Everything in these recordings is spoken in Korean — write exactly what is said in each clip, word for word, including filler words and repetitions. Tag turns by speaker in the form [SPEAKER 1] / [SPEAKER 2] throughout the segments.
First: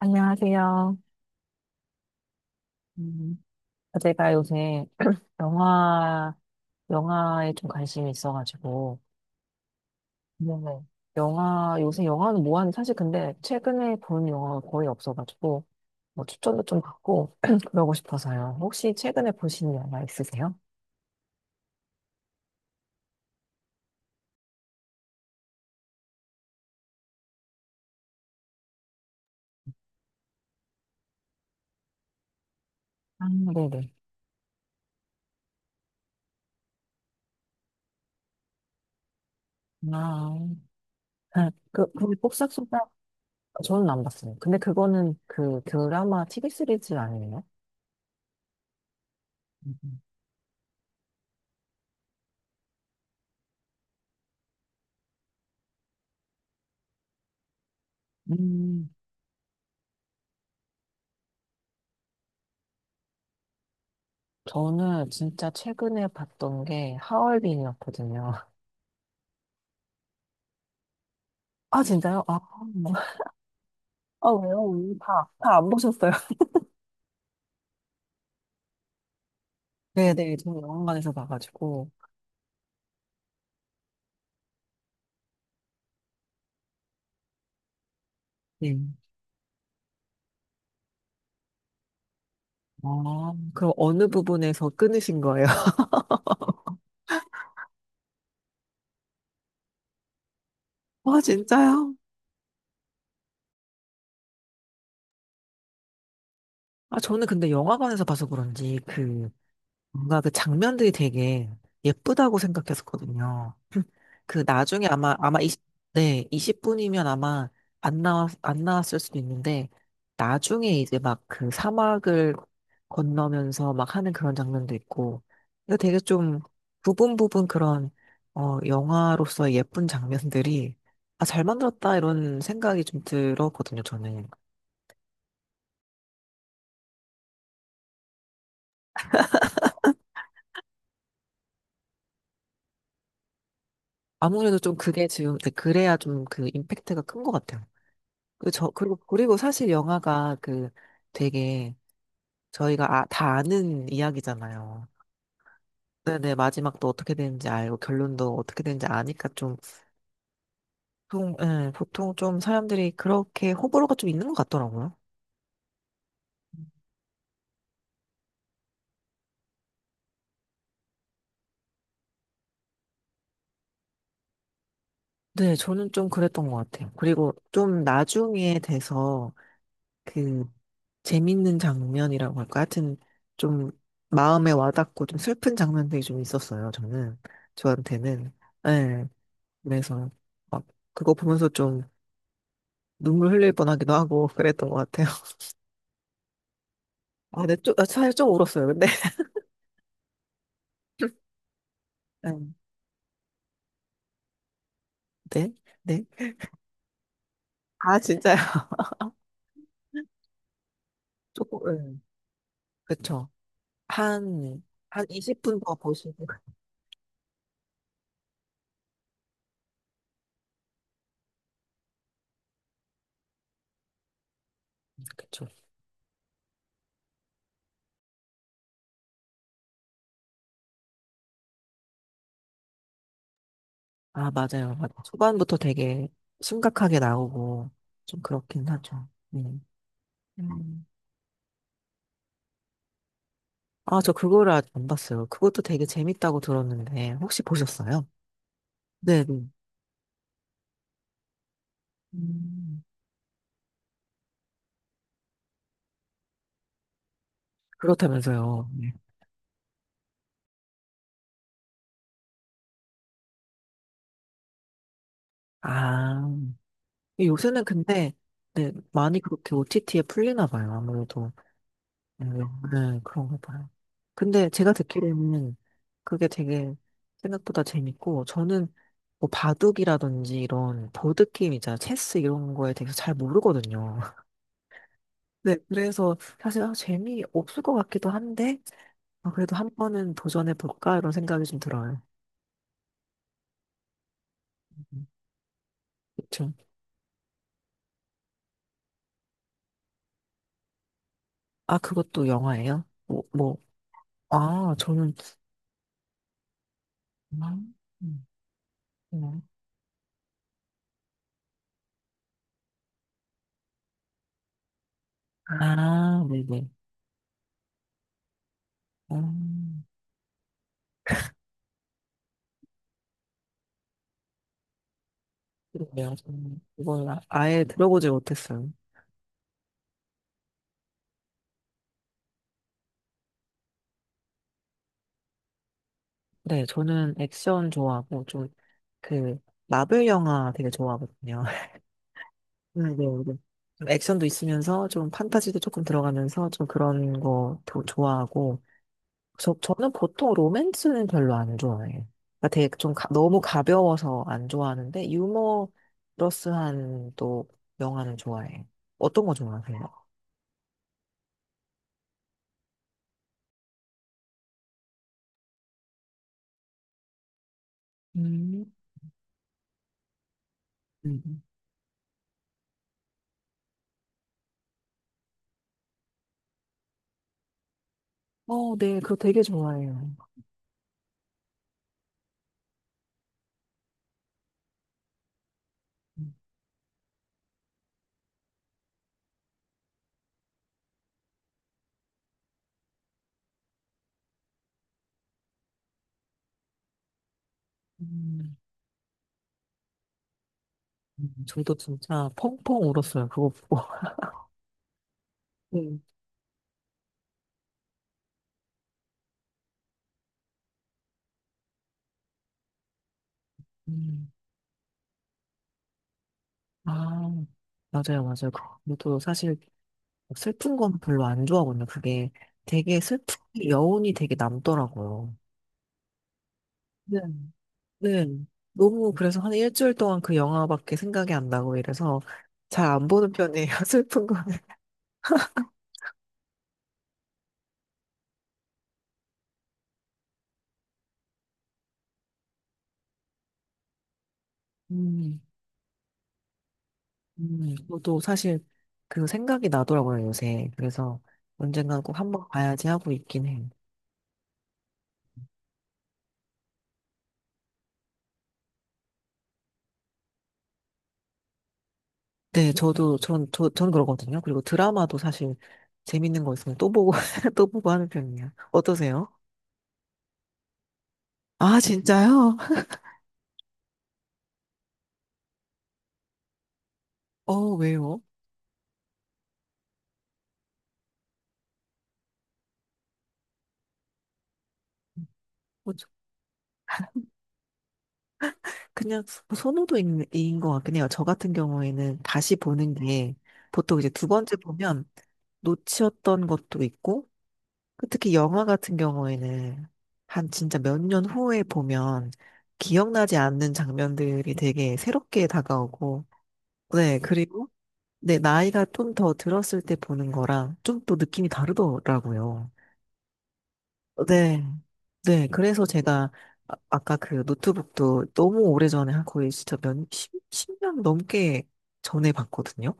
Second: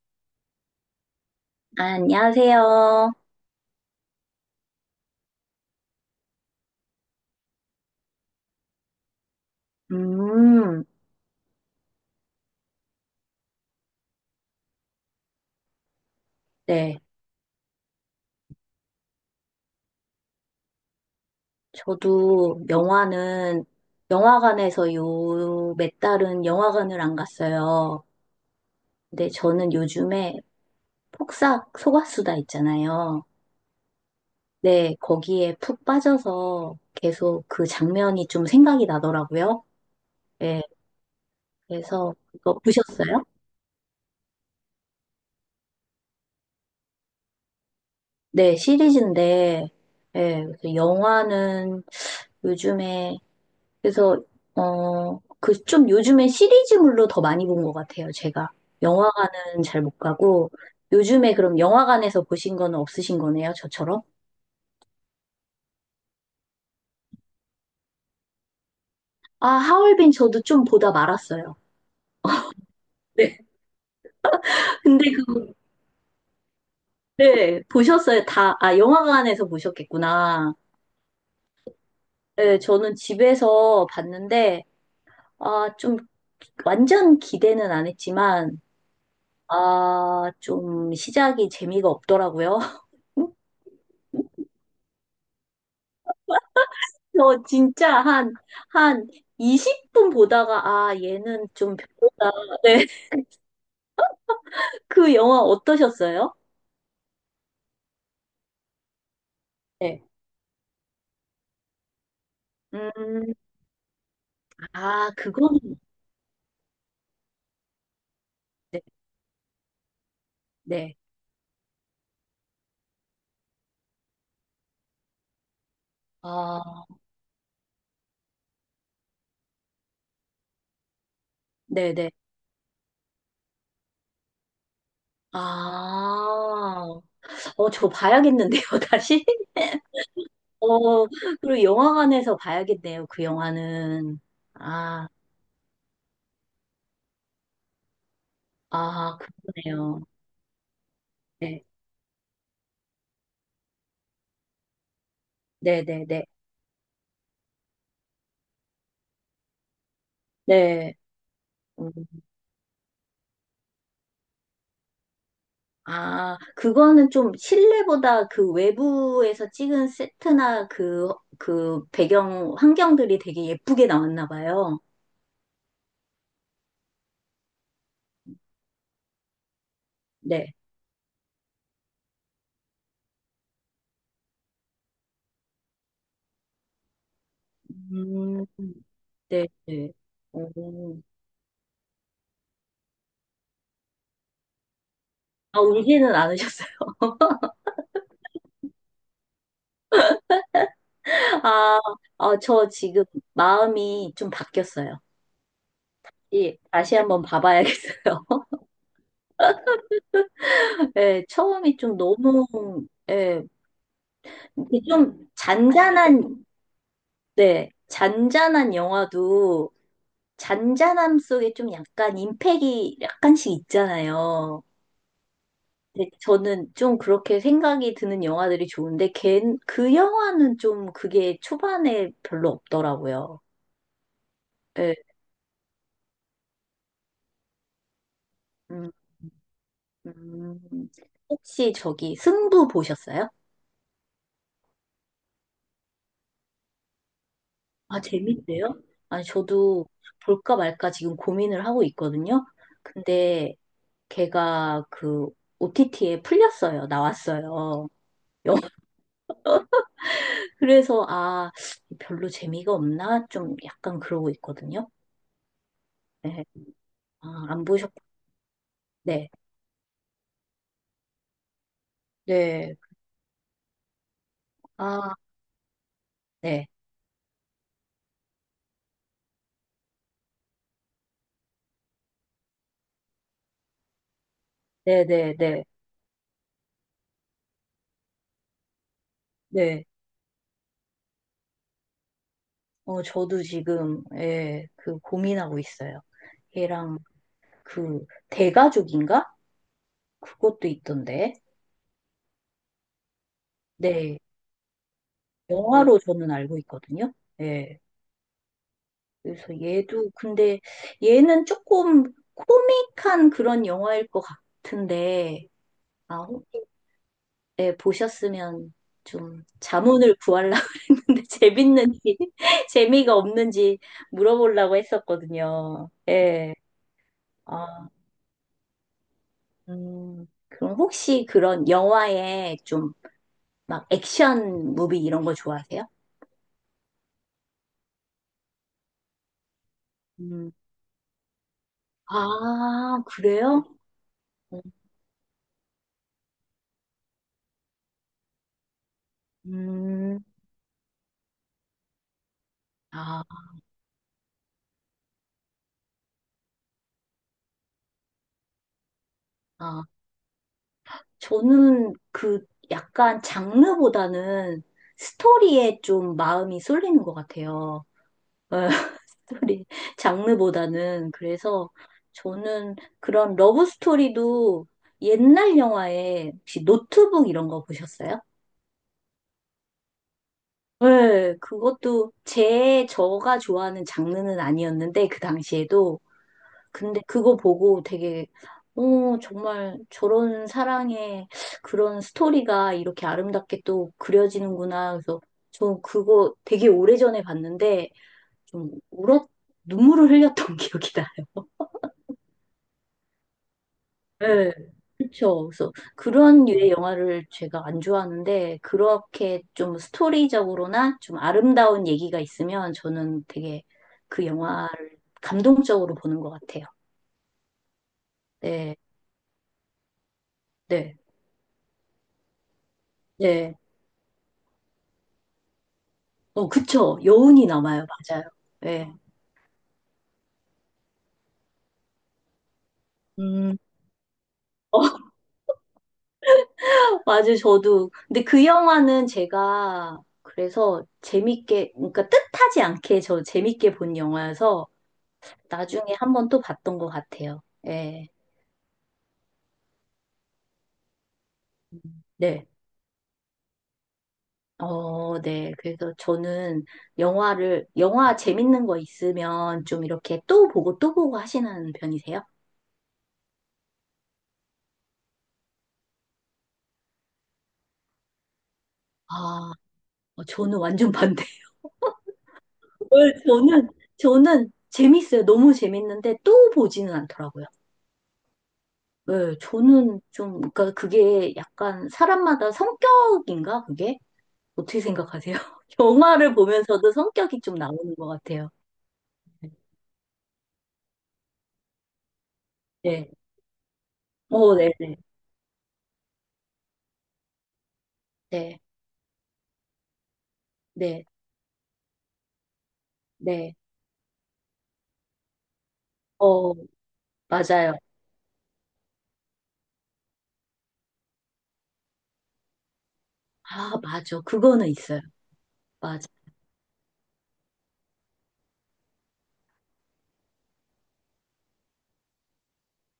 [SPEAKER 1] 안녕하세요.
[SPEAKER 2] 안녕하세요.
[SPEAKER 1] 음, 제가 요새 영화, 영화에 좀 관심이 있어가지고, 네.
[SPEAKER 2] 음,
[SPEAKER 1] 영화, 요새 영화는 뭐하는 사실 근데 최근에 본 영화가 거의 없어가지고, 뭐 추천도 좀
[SPEAKER 2] 네.
[SPEAKER 1] 받고, 그러고 싶어서요. 혹시 최근에 보신 영화 있으세요?
[SPEAKER 2] 저도 영화는 영화관에서 요 몇 달은 영화관을 안 갔어요. 근데 저는 요즘에 폭싹 속았수다 있잖아요.
[SPEAKER 1] 아, 네네.
[SPEAKER 2] 네, 거기에 푹 빠져서 계속 그 장면이 좀 생각이 나더라고요.
[SPEAKER 1] 아,
[SPEAKER 2] 네,
[SPEAKER 1] 아, 그, 그,
[SPEAKER 2] 그래서 그거
[SPEAKER 1] pop싹소다?
[SPEAKER 2] 보셨어요?
[SPEAKER 1] 저는 안 봤어요. 근데 그거는 그 드라마 티비 시리즈 아니에요?
[SPEAKER 2] 네, 시리즈인데, 네, 그래서 영화는 요즘에 그래서 어, 그 좀 요즘에 시리즈물로 더 많이 본 것 같아요, 제가.
[SPEAKER 1] 음,
[SPEAKER 2] 영화관은 잘 못 가고 요즘에 그럼 영화관에서 보신 거는 없으신 거네요, 저처럼?
[SPEAKER 1] 저는 진짜 최근에 봤던 게 하얼빈이었거든요.
[SPEAKER 2] 아, 하얼빈 저도 좀 보다 말았어요.
[SPEAKER 1] 아, 진짜요? 아, 뭐.
[SPEAKER 2] 네.
[SPEAKER 1] 아, 왜요?
[SPEAKER 2] 근데
[SPEAKER 1] 다,
[SPEAKER 2] 그
[SPEAKER 1] 다 안 보셨어요?
[SPEAKER 2] 네, 보셨어요. 다, 아, 영화관에서
[SPEAKER 1] 네네,
[SPEAKER 2] 보셨겠구나.
[SPEAKER 1] 저는 영화관에서 봐가지고.
[SPEAKER 2] 네, 저는 집에서 봤는데 아, 좀 완전 기대는 안 했지만
[SPEAKER 1] 네.
[SPEAKER 2] 아, 좀 시작이 재미가 없더라고요.
[SPEAKER 1] 아, 그럼 어느 부분에서 끊으신 거예요?
[SPEAKER 2] 저 진짜 한, 한 이십 분 보다가, 아,
[SPEAKER 1] 아,
[SPEAKER 2] 얘는 좀
[SPEAKER 1] 진짜요?
[SPEAKER 2] 별로다. 네. 그 영화 어떠셨어요?
[SPEAKER 1] 아, 저는 근데 영화관에서 봐서 그런지 그,
[SPEAKER 2] 네.
[SPEAKER 1] 뭔가 그 장면들이 되게 예쁘다고
[SPEAKER 2] 음,
[SPEAKER 1] 생각했었거든요. 그 나중에
[SPEAKER 2] 아,
[SPEAKER 1] 아마 아마 이십,
[SPEAKER 2] 그거는,
[SPEAKER 1] 네, 이십 분이면 아마 안 나왔 안
[SPEAKER 2] 네.
[SPEAKER 1] 나왔을 수도 있는데 나중에
[SPEAKER 2] 네.
[SPEAKER 1] 이제 막 그 사막을 건너면서 막 하는 그런 장면도 있고 이거 되게 좀
[SPEAKER 2] 아,
[SPEAKER 1] 부분 부분 그런 어 영화로서의 예쁜 장면들이 아, 잘 만들었다
[SPEAKER 2] 네네.
[SPEAKER 1] 이런 생각이 좀 들었거든요 저는.
[SPEAKER 2] 아, 어, 저 봐야겠는데요, 다시? 어, 그리고 영화관에서 봐야겠네요, 그 영화는.
[SPEAKER 1] 아무래도 좀 그게
[SPEAKER 2] 아,
[SPEAKER 1] 지금 네, 그래야 좀 그 임팩트가 큰 것 같아요. 그리고 저 그리고
[SPEAKER 2] 아,
[SPEAKER 1] 그리고 사실
[SPEAKER 2] 그러네요.
[SPEAKER 1] 영화가 그
[SPEAKER 2] 네,
[SPEAKER 1] 되게 저희가 아, 다 아는 이야기잖아요.
[SPEAKER 2] 네네네. 네.
[SPEAKER 1] 네네, 마지막도 어떻게 되는지 알고, 결론도 어떻게 되는지 아니까 좀,
[SPEAKER 2] 네, 네, 네.
[SPEAKER 1] 보통, 예, 보통
[SPEAKER 2] 네.
[SPEAKER 1] 좀 사람들이 그렇게 호불호가 좀 있는 것 같더라고요.
[SPEAKER 2] 아, 그거는 좀 실내보다 그 외부에서 찍은 세트나 그, 그 배경 환경들이 되게 예쁘게 나왔나 봐요.
[SPEAKER 1] 네, 저는 좀 그랬던 것 같아요. 그리고 좀 나중에 돼서, 그,
[SPEAKER 2] 네.
[SPEAKER 1] 재밌는 장면이라고 할까? 하여튼, 좀, 마음에 와닿고 좀 슬픈 장면들이 좀 있었어요, 저는. 저한테는.
[SPEAKER 2] 음,
[SPEAKER 1] 예,
[SPEAKER 2] 네, 네.
[SPEAKER 1] 그래서, 막,
[SPEAKER 2] 오.
[SPEAKER 1] 그거 보면서 좀, 눈물 흘릴 뻔하기도 하고, 그랬던 것 같아요.
[SPEAKER 2] 아, 울지는 않으셨어요?
[SPEAKER 1] 아, 네, 좀, 아, 사실 좀 울었어요, 근데.
[SPEAKER 2] 아, 아,
[SPEAKER 1] 음,
[SPEAKER 2] 저 지금 마음이 좀 바뀌었어요.
[SPEAKER 1] 네, 네.
[SPEAKER 2] 예, 다시 한번
[SPEAKER 1] 아, 진짜.
[SPEAKER 2] 봐봐야겠어요. 예, 처음이
[SPEAKER 1] 조금,
[SPEAKER 2] 좀
[SPEAKER 1] 예,
[SPEAKER 2] 너무,
[SPEAKER 1] 그쵸.
[SPEAKER 2] 예,
[SPEAKER 1] 한,
[SPEAKER 2] 이게
[SPEAKER 1] 한
[SPEAKER 2] 좀
[SPEAKER 1] 이십 분 더 보시고.
[SPEAKER 2] 잔잔한, 네, 잔잔한 영화도 잔잔함 속에 좀 약간 임팩이 약간씩 있잖아요.
[SPEAKER 1] 그쵸.
[SPEAKER 2] 근데 저는 좀 그렇게 생각이 드는 영화들이 좋은데 걘, 그 영화는 좀 그게 초반에 별로 없더라고요.
[SPEAKER 1] 아, 맞아요. 맞아요.
[SPEAKER 2] 예.
[SPEAKER 1] 초반부터 되게 심각하게 나오고, 좀 그렇긴
[SPEAKER 2] 음,
[SPEAKER 1] 하죠. 네.
[SPEAKER 2] 음.
[SPEAKER 1] 음.
[SPEAKER 2] 혹시 저기 승부 보셨어요?
[SPEAKER 1] 아, 저 그거를 아직 안 봤어요. 그것도 되게 재밌다고 들었는데, 혹시
[SPEAKER 2] 아,
[SPEAKER 1] 보셨어요?
[SPEAKER 2] 재밌대요?
[SPEAKER 1] 네.
[SPEAKER 2] 아니,
[SPEAKER 1] 네.
[SPEAKER 2] 저도 볼까 말까 지금 고민을 하고 있거든요.
[SPEAKER 1] 음,
[SPEAKER 2] 근데 걔가 그 오티티에 풀렸어요. 나왔어요.
[SPEAKER 1] 그렇다면서요. 네.
[SPEAKER 2] 그래서 아, 별로 재미가 없나? 좀 약간 그러고 있거든요.
[SPEAKER 1] 아,
[SPEAKER 2] 네. 아, 안
[SPEAKER 1] 요새는
[SPEAKER 2] 보셨,
[SPEAKER 1] 근데, 네, 많이
[SPEAKER 2] 네.
[SPEAKER 1] 그렇게 오티티에 풀리나 봐요, 아무래도. 음,
[SPEAKER 2] 네.
[SPEAKER 1] 네, 그런가 봐요. 근데 제가
[SPEAKER 2] 아,
[SPEAKER 1] 듣기로는 그게
[SPEAKER 2] 네.
[SPEAKER 1] 되게 생각보다 재밌고, 저는 뭐 바둑이라든지 이런 보드게임 있잖아요. 체스 이런 거에 대해서 잘 모르거든요. 네,
[SPEAKER 2] 네네네.
[SPEAKER 1] 그래서 사실 아, 재미없을 것 같기도 한데, 아, 그래도 한
[SPEAKER 2] 네.
[SPEAKER 1] 번은 도전해볼까? 이런 생각이 좀 들어요.
[SPEAKER 2] 어, 저도 지금, 예, 그
[SPEAKER 1] 음,
[SPEAKER 2] 고민하고 있어요.
[SPEAKER 1] 그쵸.
[SPEAKER 2] 걔랑 그 대가족인가? 그것도 있던데.
[SPEAKER 1] 아, 그것도 영화예요? 뭐, 뭐,
[SPEAKER 2] 네.
[SPEAKER 1] 아, 저는,
[SPEAKER 2] 영화로 저는 알고 있거든요.
[SPEAKER 1] 음,
[SPEAKER 2] 예.
[SPEAKER 1] 음, 음.
[SPEAKER 2] 그래서 얘도, 근데 얘는 조금 코믹한 그런 영화일 것 같은데,
[SPEAKER 1] 아,
[SPEAKER 2] 아,
[SPEAKER 1] 네네.
[SPEAKER 2] 예, 보셨으면 좀
[SPEAKER 1] 음.
[SPEAKER 2] 자문을 구하려고 했는데 재밌는지 재미가 없는지 물어보려고 했었거든요.
[SPEAKER 1] 그러게요.
[SPEAKER 2] 예.
[SPEAKER 1] 저는 이걸 아- 아예
[SPEAKER 2] 아,
[SPEAKER 1] 들어보지 못했어요.
[SPEAKER 2] 음, 그럼 혹시 그런 영화에 좀 막 액션 무비 이런 거 좋아하세요?
[SPEAKER 1] 네, 저는 액션 좋아하고 좀 그 마블 영화
[SPEAKER 2] 음.
[SPEAKER 1] 되게 좋아하거든요. 네,
[SPEAKER 2] 아,
[SPEAKER 1] 네, 네.
[SPEAKER 2] 그래요?
[SPEAKER 1] 좀 액션도 있으면서 좀 판타지도 조금 들어가면서 좀 그런 거도 좋아하고 저 저는
[SPEAKER 2] 음.
[SPEAKER 1] 보통 로맨스는 별로 안 좋아해요. 그러니까 되게 좀 가-
[SPEAKER 2] 아,
[SPEAKER 1] 너무 가벼워서 안 좋아하는데 유머러스한 또 영화는 좋아해요. 어떤 거 좋아하세요?
[SPEAKER 2] 아. 저는 그 약간 장르보다는 스토리에 좀 마음이 쏠리는 것 같아요.
[SPEAKER 1] 음.
[SPEAKER 2] 스토리 장르보다는
[SPEAKER 1] 음.
[SPEAKER 2] 그래서 저는 그런 러브 스토리도 옛날 영화에 혹시 노트북 이런 거 보셨어요?
[SPEAKER 1] 어, 네, 그거 되게 좋아해요.
[SPEAKER 2] 네, 그것도 제 저가 좋아하는 장르는 아니었는데 그 당시에도 근데 그거 보고 되게 어 정말 저런 사랑의 그런 스토리가 이렇게 아름답게 또 그려지는구나 그래서 저 그거 되게 오래전에 봤는데
[SPEAKER 1] 음.
[SPEAKER 2] 좀 울었 눈물을 흘렸던 기억이 나요.
[SPEAKER 1] 음, 저도 진짜 펑펑 울었어요. 그거 보고.
[SPEAKER 2] 네. 그렇죠. 그래서
[SPEAKER 1] 음.
[SPEAKER 2] 그런 류의 영화를 제가 안 좋아하는데 그렇게 좀 스토리적으로나 좀 아름다운 얘기가 있으면 저는 되게 그
[SPEAKER 1] 음.
[SPEAKER 2] 영화를 감동적으로 보는 것 같아요.
[SPEAKER 1] 아, 맞아요, 맞아요. 그-
[SPEAKER 2] 네,
[SPEAKER 1] 저도 사실 슬픈 건
[SPEAKER 2] 네,
[SPEAKER 1] 별로 안 좋아하거든요. 그게 되게 슬픈
[SPEAKER 2] 네.
[SPEAKER 1] 게 여운이 되게 남더라고요.
[SPEAKER 2] 어, 그쵸.
[SPEAKER 1] 네.
[SPEAKER 2] 여운이 남아요. 맞아요.
[SPEAKER 1] 네.
[SPEAKER 2] 네.
[SPEAKER 1] 너무 그래서 한 일주일 동안 그 영화밖에 생각이 안 나고 이래서 잘 안 보는
[SPEAKER 2] 음,
[SPEAKER 1] 편이에요. 슬픈 거는.
[SPEAKER 2] 맞아요. 저도. 근데 그 영화는 제가 그래서 재밌게, 그러니까 뜻하지 않게 저 재밌게 본 영화여서
[SPEAKER 1] 음,
[SPEAKER 2] 나중에 한번 또 봤던 것 같아요.
[SPEAKER 1] 음,
[SPEAKER 2] 네.
[SPEAKER 1] 저도 사실 그 생각이 나더라고요, 요새. 그래서 언젠간 꼭
[SPEAKER 2] 네.
[SPEAKER 1] 한번 봐야지 하고 있긴 해요.
[SPEAKER 2] 어, 네. 그래서 저는 영화를, 영화 재밌는 거 있으면 좀 이렇게 또 보고 또 보고 하시는 편이세요?
[SPEAKER 1] 네, 저도, 전, 저, 저는 그러거든요. 그리고 드라마도 사실 재밌는 거 있으면 또 보고, 또 보고 하는 편이에요. 어떠세요?
[SPEAKER 2] 아, 어, 저는 완전 반대.
[SPEAKER 1] 아, 진짜요?
[SPEAKER 2] 네, 저는, 저는 재밌어요. 너무 재밌는데 또 보지는 않더라고요.
[SPEAKER 1] 어, 왜요?
[SPEAKER 2] 네, 저는 좀, 그러니까 그게 약간 사람마다 성격인가, 그게? 어떻게 생각하세요?
[SPEAKER 1] 뭐 저-
[SPEAKER 2] 영화를 보면서도 성격이 좀 나오는 것 같아요.
[SPEAKER 1] 그냥
[SPEAKER 2] 네.
[SPEAKER 1] 선호도인 인것 같긴 해요. 저 같은 경우에는 다시 보는
[SPEAKER 2] 네.
[SPEAKER 1] 게 보통 이제 두
[SPEAKER 2] 어,
[SPEAKER 1] 번째
[SPEAKER 2] 네, 네,
[SPEAKER 1] 보면 놓치었던 것도 있고, 그 특히
[SPEAKER 2] 네,
[SPEAKER 1] 영화 같은 경우에는 한 진짜 몇
[SPEAKER 2] 네,
[SPEAKER 1] 년 후에 보면 기억나지
[SPEAKER 2] 네.
[SPEAKER 1] 않는 장면들이 되게 새롭게 다가오고,
[SPEAKER 2] 어,
[SPEAKER 1] 네, 그리고
[SPEAKER 2] 맞아요.
[SPEAKER 1] 네, 나이가 좀 더 들었을 때 보는 거랑 좀 또 느낌이 다르더라고요.
[SPEAKER 2] 아, 맞아.
[SPEAKER 1] 네.
[SPEAKER 2] 그거는 있어요.
[SPEAKER 1] 네, 그래서
[SPEAKER 2] 맞아.
[SPEAKER 1] 제가 아, 아까 그 노트북도 너무 오래전에 한 거의 진짜 몇, 십, 년 넘게 전에 봤거든요.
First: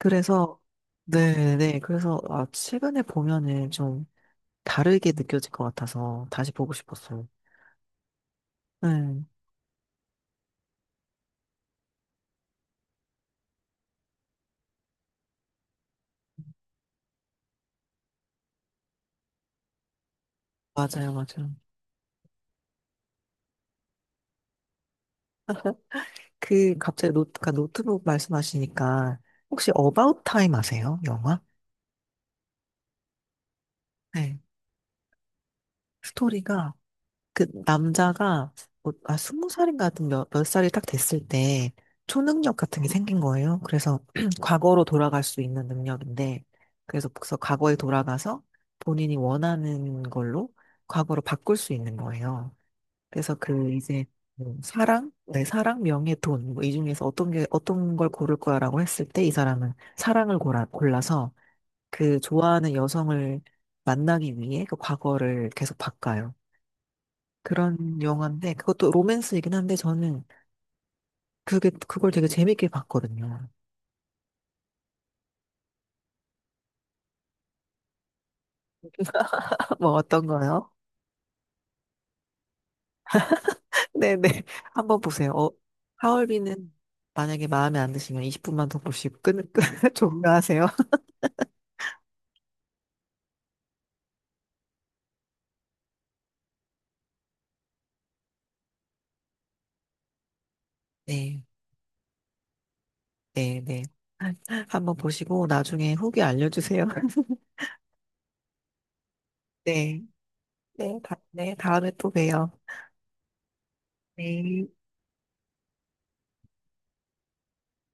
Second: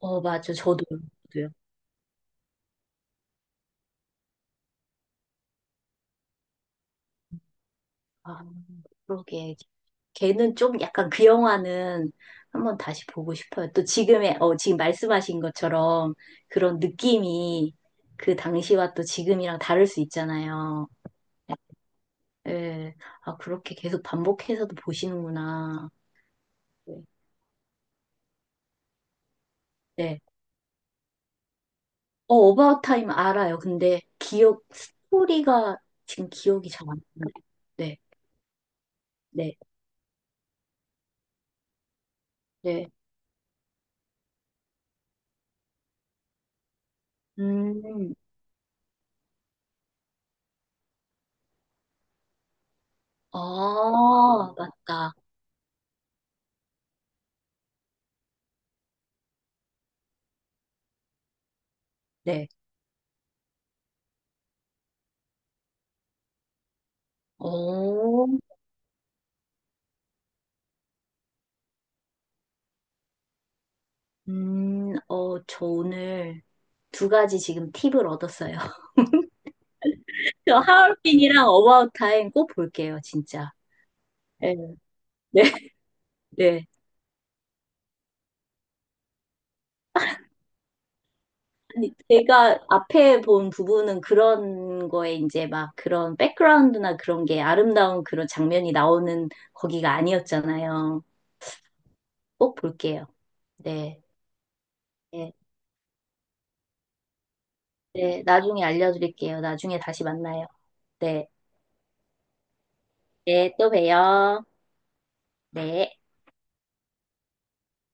[SPEAKER 2] 어, 맞아. 저도, 저도요.
[SPEAKER 1] 네, 네. 그래서 아, 최근에 보면은 좀 다르게 느껴질 것 같아서 다시 보고 싶었어요.
[SPEAKER 2] 아,
[SPEAKER 1] 네,
[SPEAKER 2] 그러게. 걔는 좀 약간 그 영화는 한번 다시 보고 싶어요. 또 지금의, 어, 지금 말씀하신 것처럼 그런 느낌이 그 당시와 또 지금이랑 다를 수 있잖아요.
[SPEAKER 1] 맞아요, 맞아요.
[SPEAKER 2] 예. 아, 그렇게 계속 반복해서도 보시는구나.
[SPEAKER 1] 그
[SPEAKER 2] 네.
[SPEAKER 1] 갑자기 노트, 그 노트북 말씀하시니까 혹시
[SPEAKER 2] 네.
[SPEAKER 1] 어바웃 타임 아세요? 영화?
[SPEAKER 2] 어, 어바웃 타임 알아요. 근데
[SPEAKER 1] 네.
[SPEAKER 2] 기억, 스토리가 지금 기억이
[SPEAKER 1] 스토리가
[SPEAKER 2] 잘 안 나요.
[SPEAKER 1] 그
[SPEAKER 2] 네,
[SPEAKER 1] 남자가 뭐, 아, 스무
[SPEAKER 2] 네,
[SPEAKER 1] 살인가 하여튼 몇, 몇 살이 딱 됐을 때 초능력 같은
[SPEAKER 2] 네.
[SPEAKER 1] 게 생긴 거예요. 그래서 과거로 돌아갈 수 있는 능력인데 그래서 그래서 과거에
[SPEAKER 2] 음.
[SPEAKER 1] 돌아가서 본인이 원하는 걸로 과거로 바꿀 수 있는 거예요. 그래서 그 이제
[SPEAKER 2] 아,
[SPEAKER 1] 뭐 사랑,
[SPEAKER 2] 맞다.
[SPEAKER 1] 네, 사랑, 명예, 돈, 뭐 이 중에서 어떤 게 어떤 걸 고를 거야라고 했을 때 이 사람은 사랑을 골라, 골라서 그
[SPEAKER 2] 네.
[SPEAKER 1] 좋아하는 여성을 만나기 위해 그 과거를 계속 바꿔요. 그런
[SPEAKER 2] 오,
[SPEAKER 1] 영화인데 그것도 로맨스이긴 한데 저는 그게 그걸 되게 재밌게 봤거든요.
[SPEAKER 2] 음, 어, 저 오늘 두 가지 지금 팁을 얻었어요.
[SPEAKER 1] 뭐 어떤
[SPEAKER 2] 저
[SPEAKER 1] 거요?
[SPEAKER 2] 하얼빈이랑 어바웃 타임 꼭 볼게요, 진짜.
[SPEAKER 1] 네네
[SPEAKER 2] 네,
[SPEAKER 1] 한번 보세요.
[SPEAKER 2] 네,
[SPEAKER 1] 어,
[SPEAKER 2] 네.
[SPEAKER 1] 하얼빈은 만약에 마음에 안 드시면 이십 분만 더 보시고 끊, 끊 종료하세요.
[SPEAKER 2] 아니, 제가 앞에 본 부분은 그런 거에 이제 막 그런 백그라운드나 그런 게 아름다운 그런 장면이 나오는 거기가 아니었잖아요.
[SPEAKER 1] 네,
[SPEAKER 2] 꼭 볼게요.
[SPEAKER 1] 네, 네.
[SPEAKER 2] 네,
[SPEAKER 1] 한번
[SPEAKER 2] 네,
[SPEAKER 1] 보시고 나중에 후기 알려주세요.
[SPEAKER 2] 네. 나중에 알려드릴게요. 나중에
[SPEAKER 1] 네,
[SPEAKER 2] 다시 만나요.
[SPEAKER 1] 네, 다,
[SPEAKER 2] 네,
[SPEAKER 1] 네, 다음에 또 봬요.
[SPEAKER 2] 네, 또 봬요.
[SPEAKER 1] 네.
[SPEAKER 2] 네.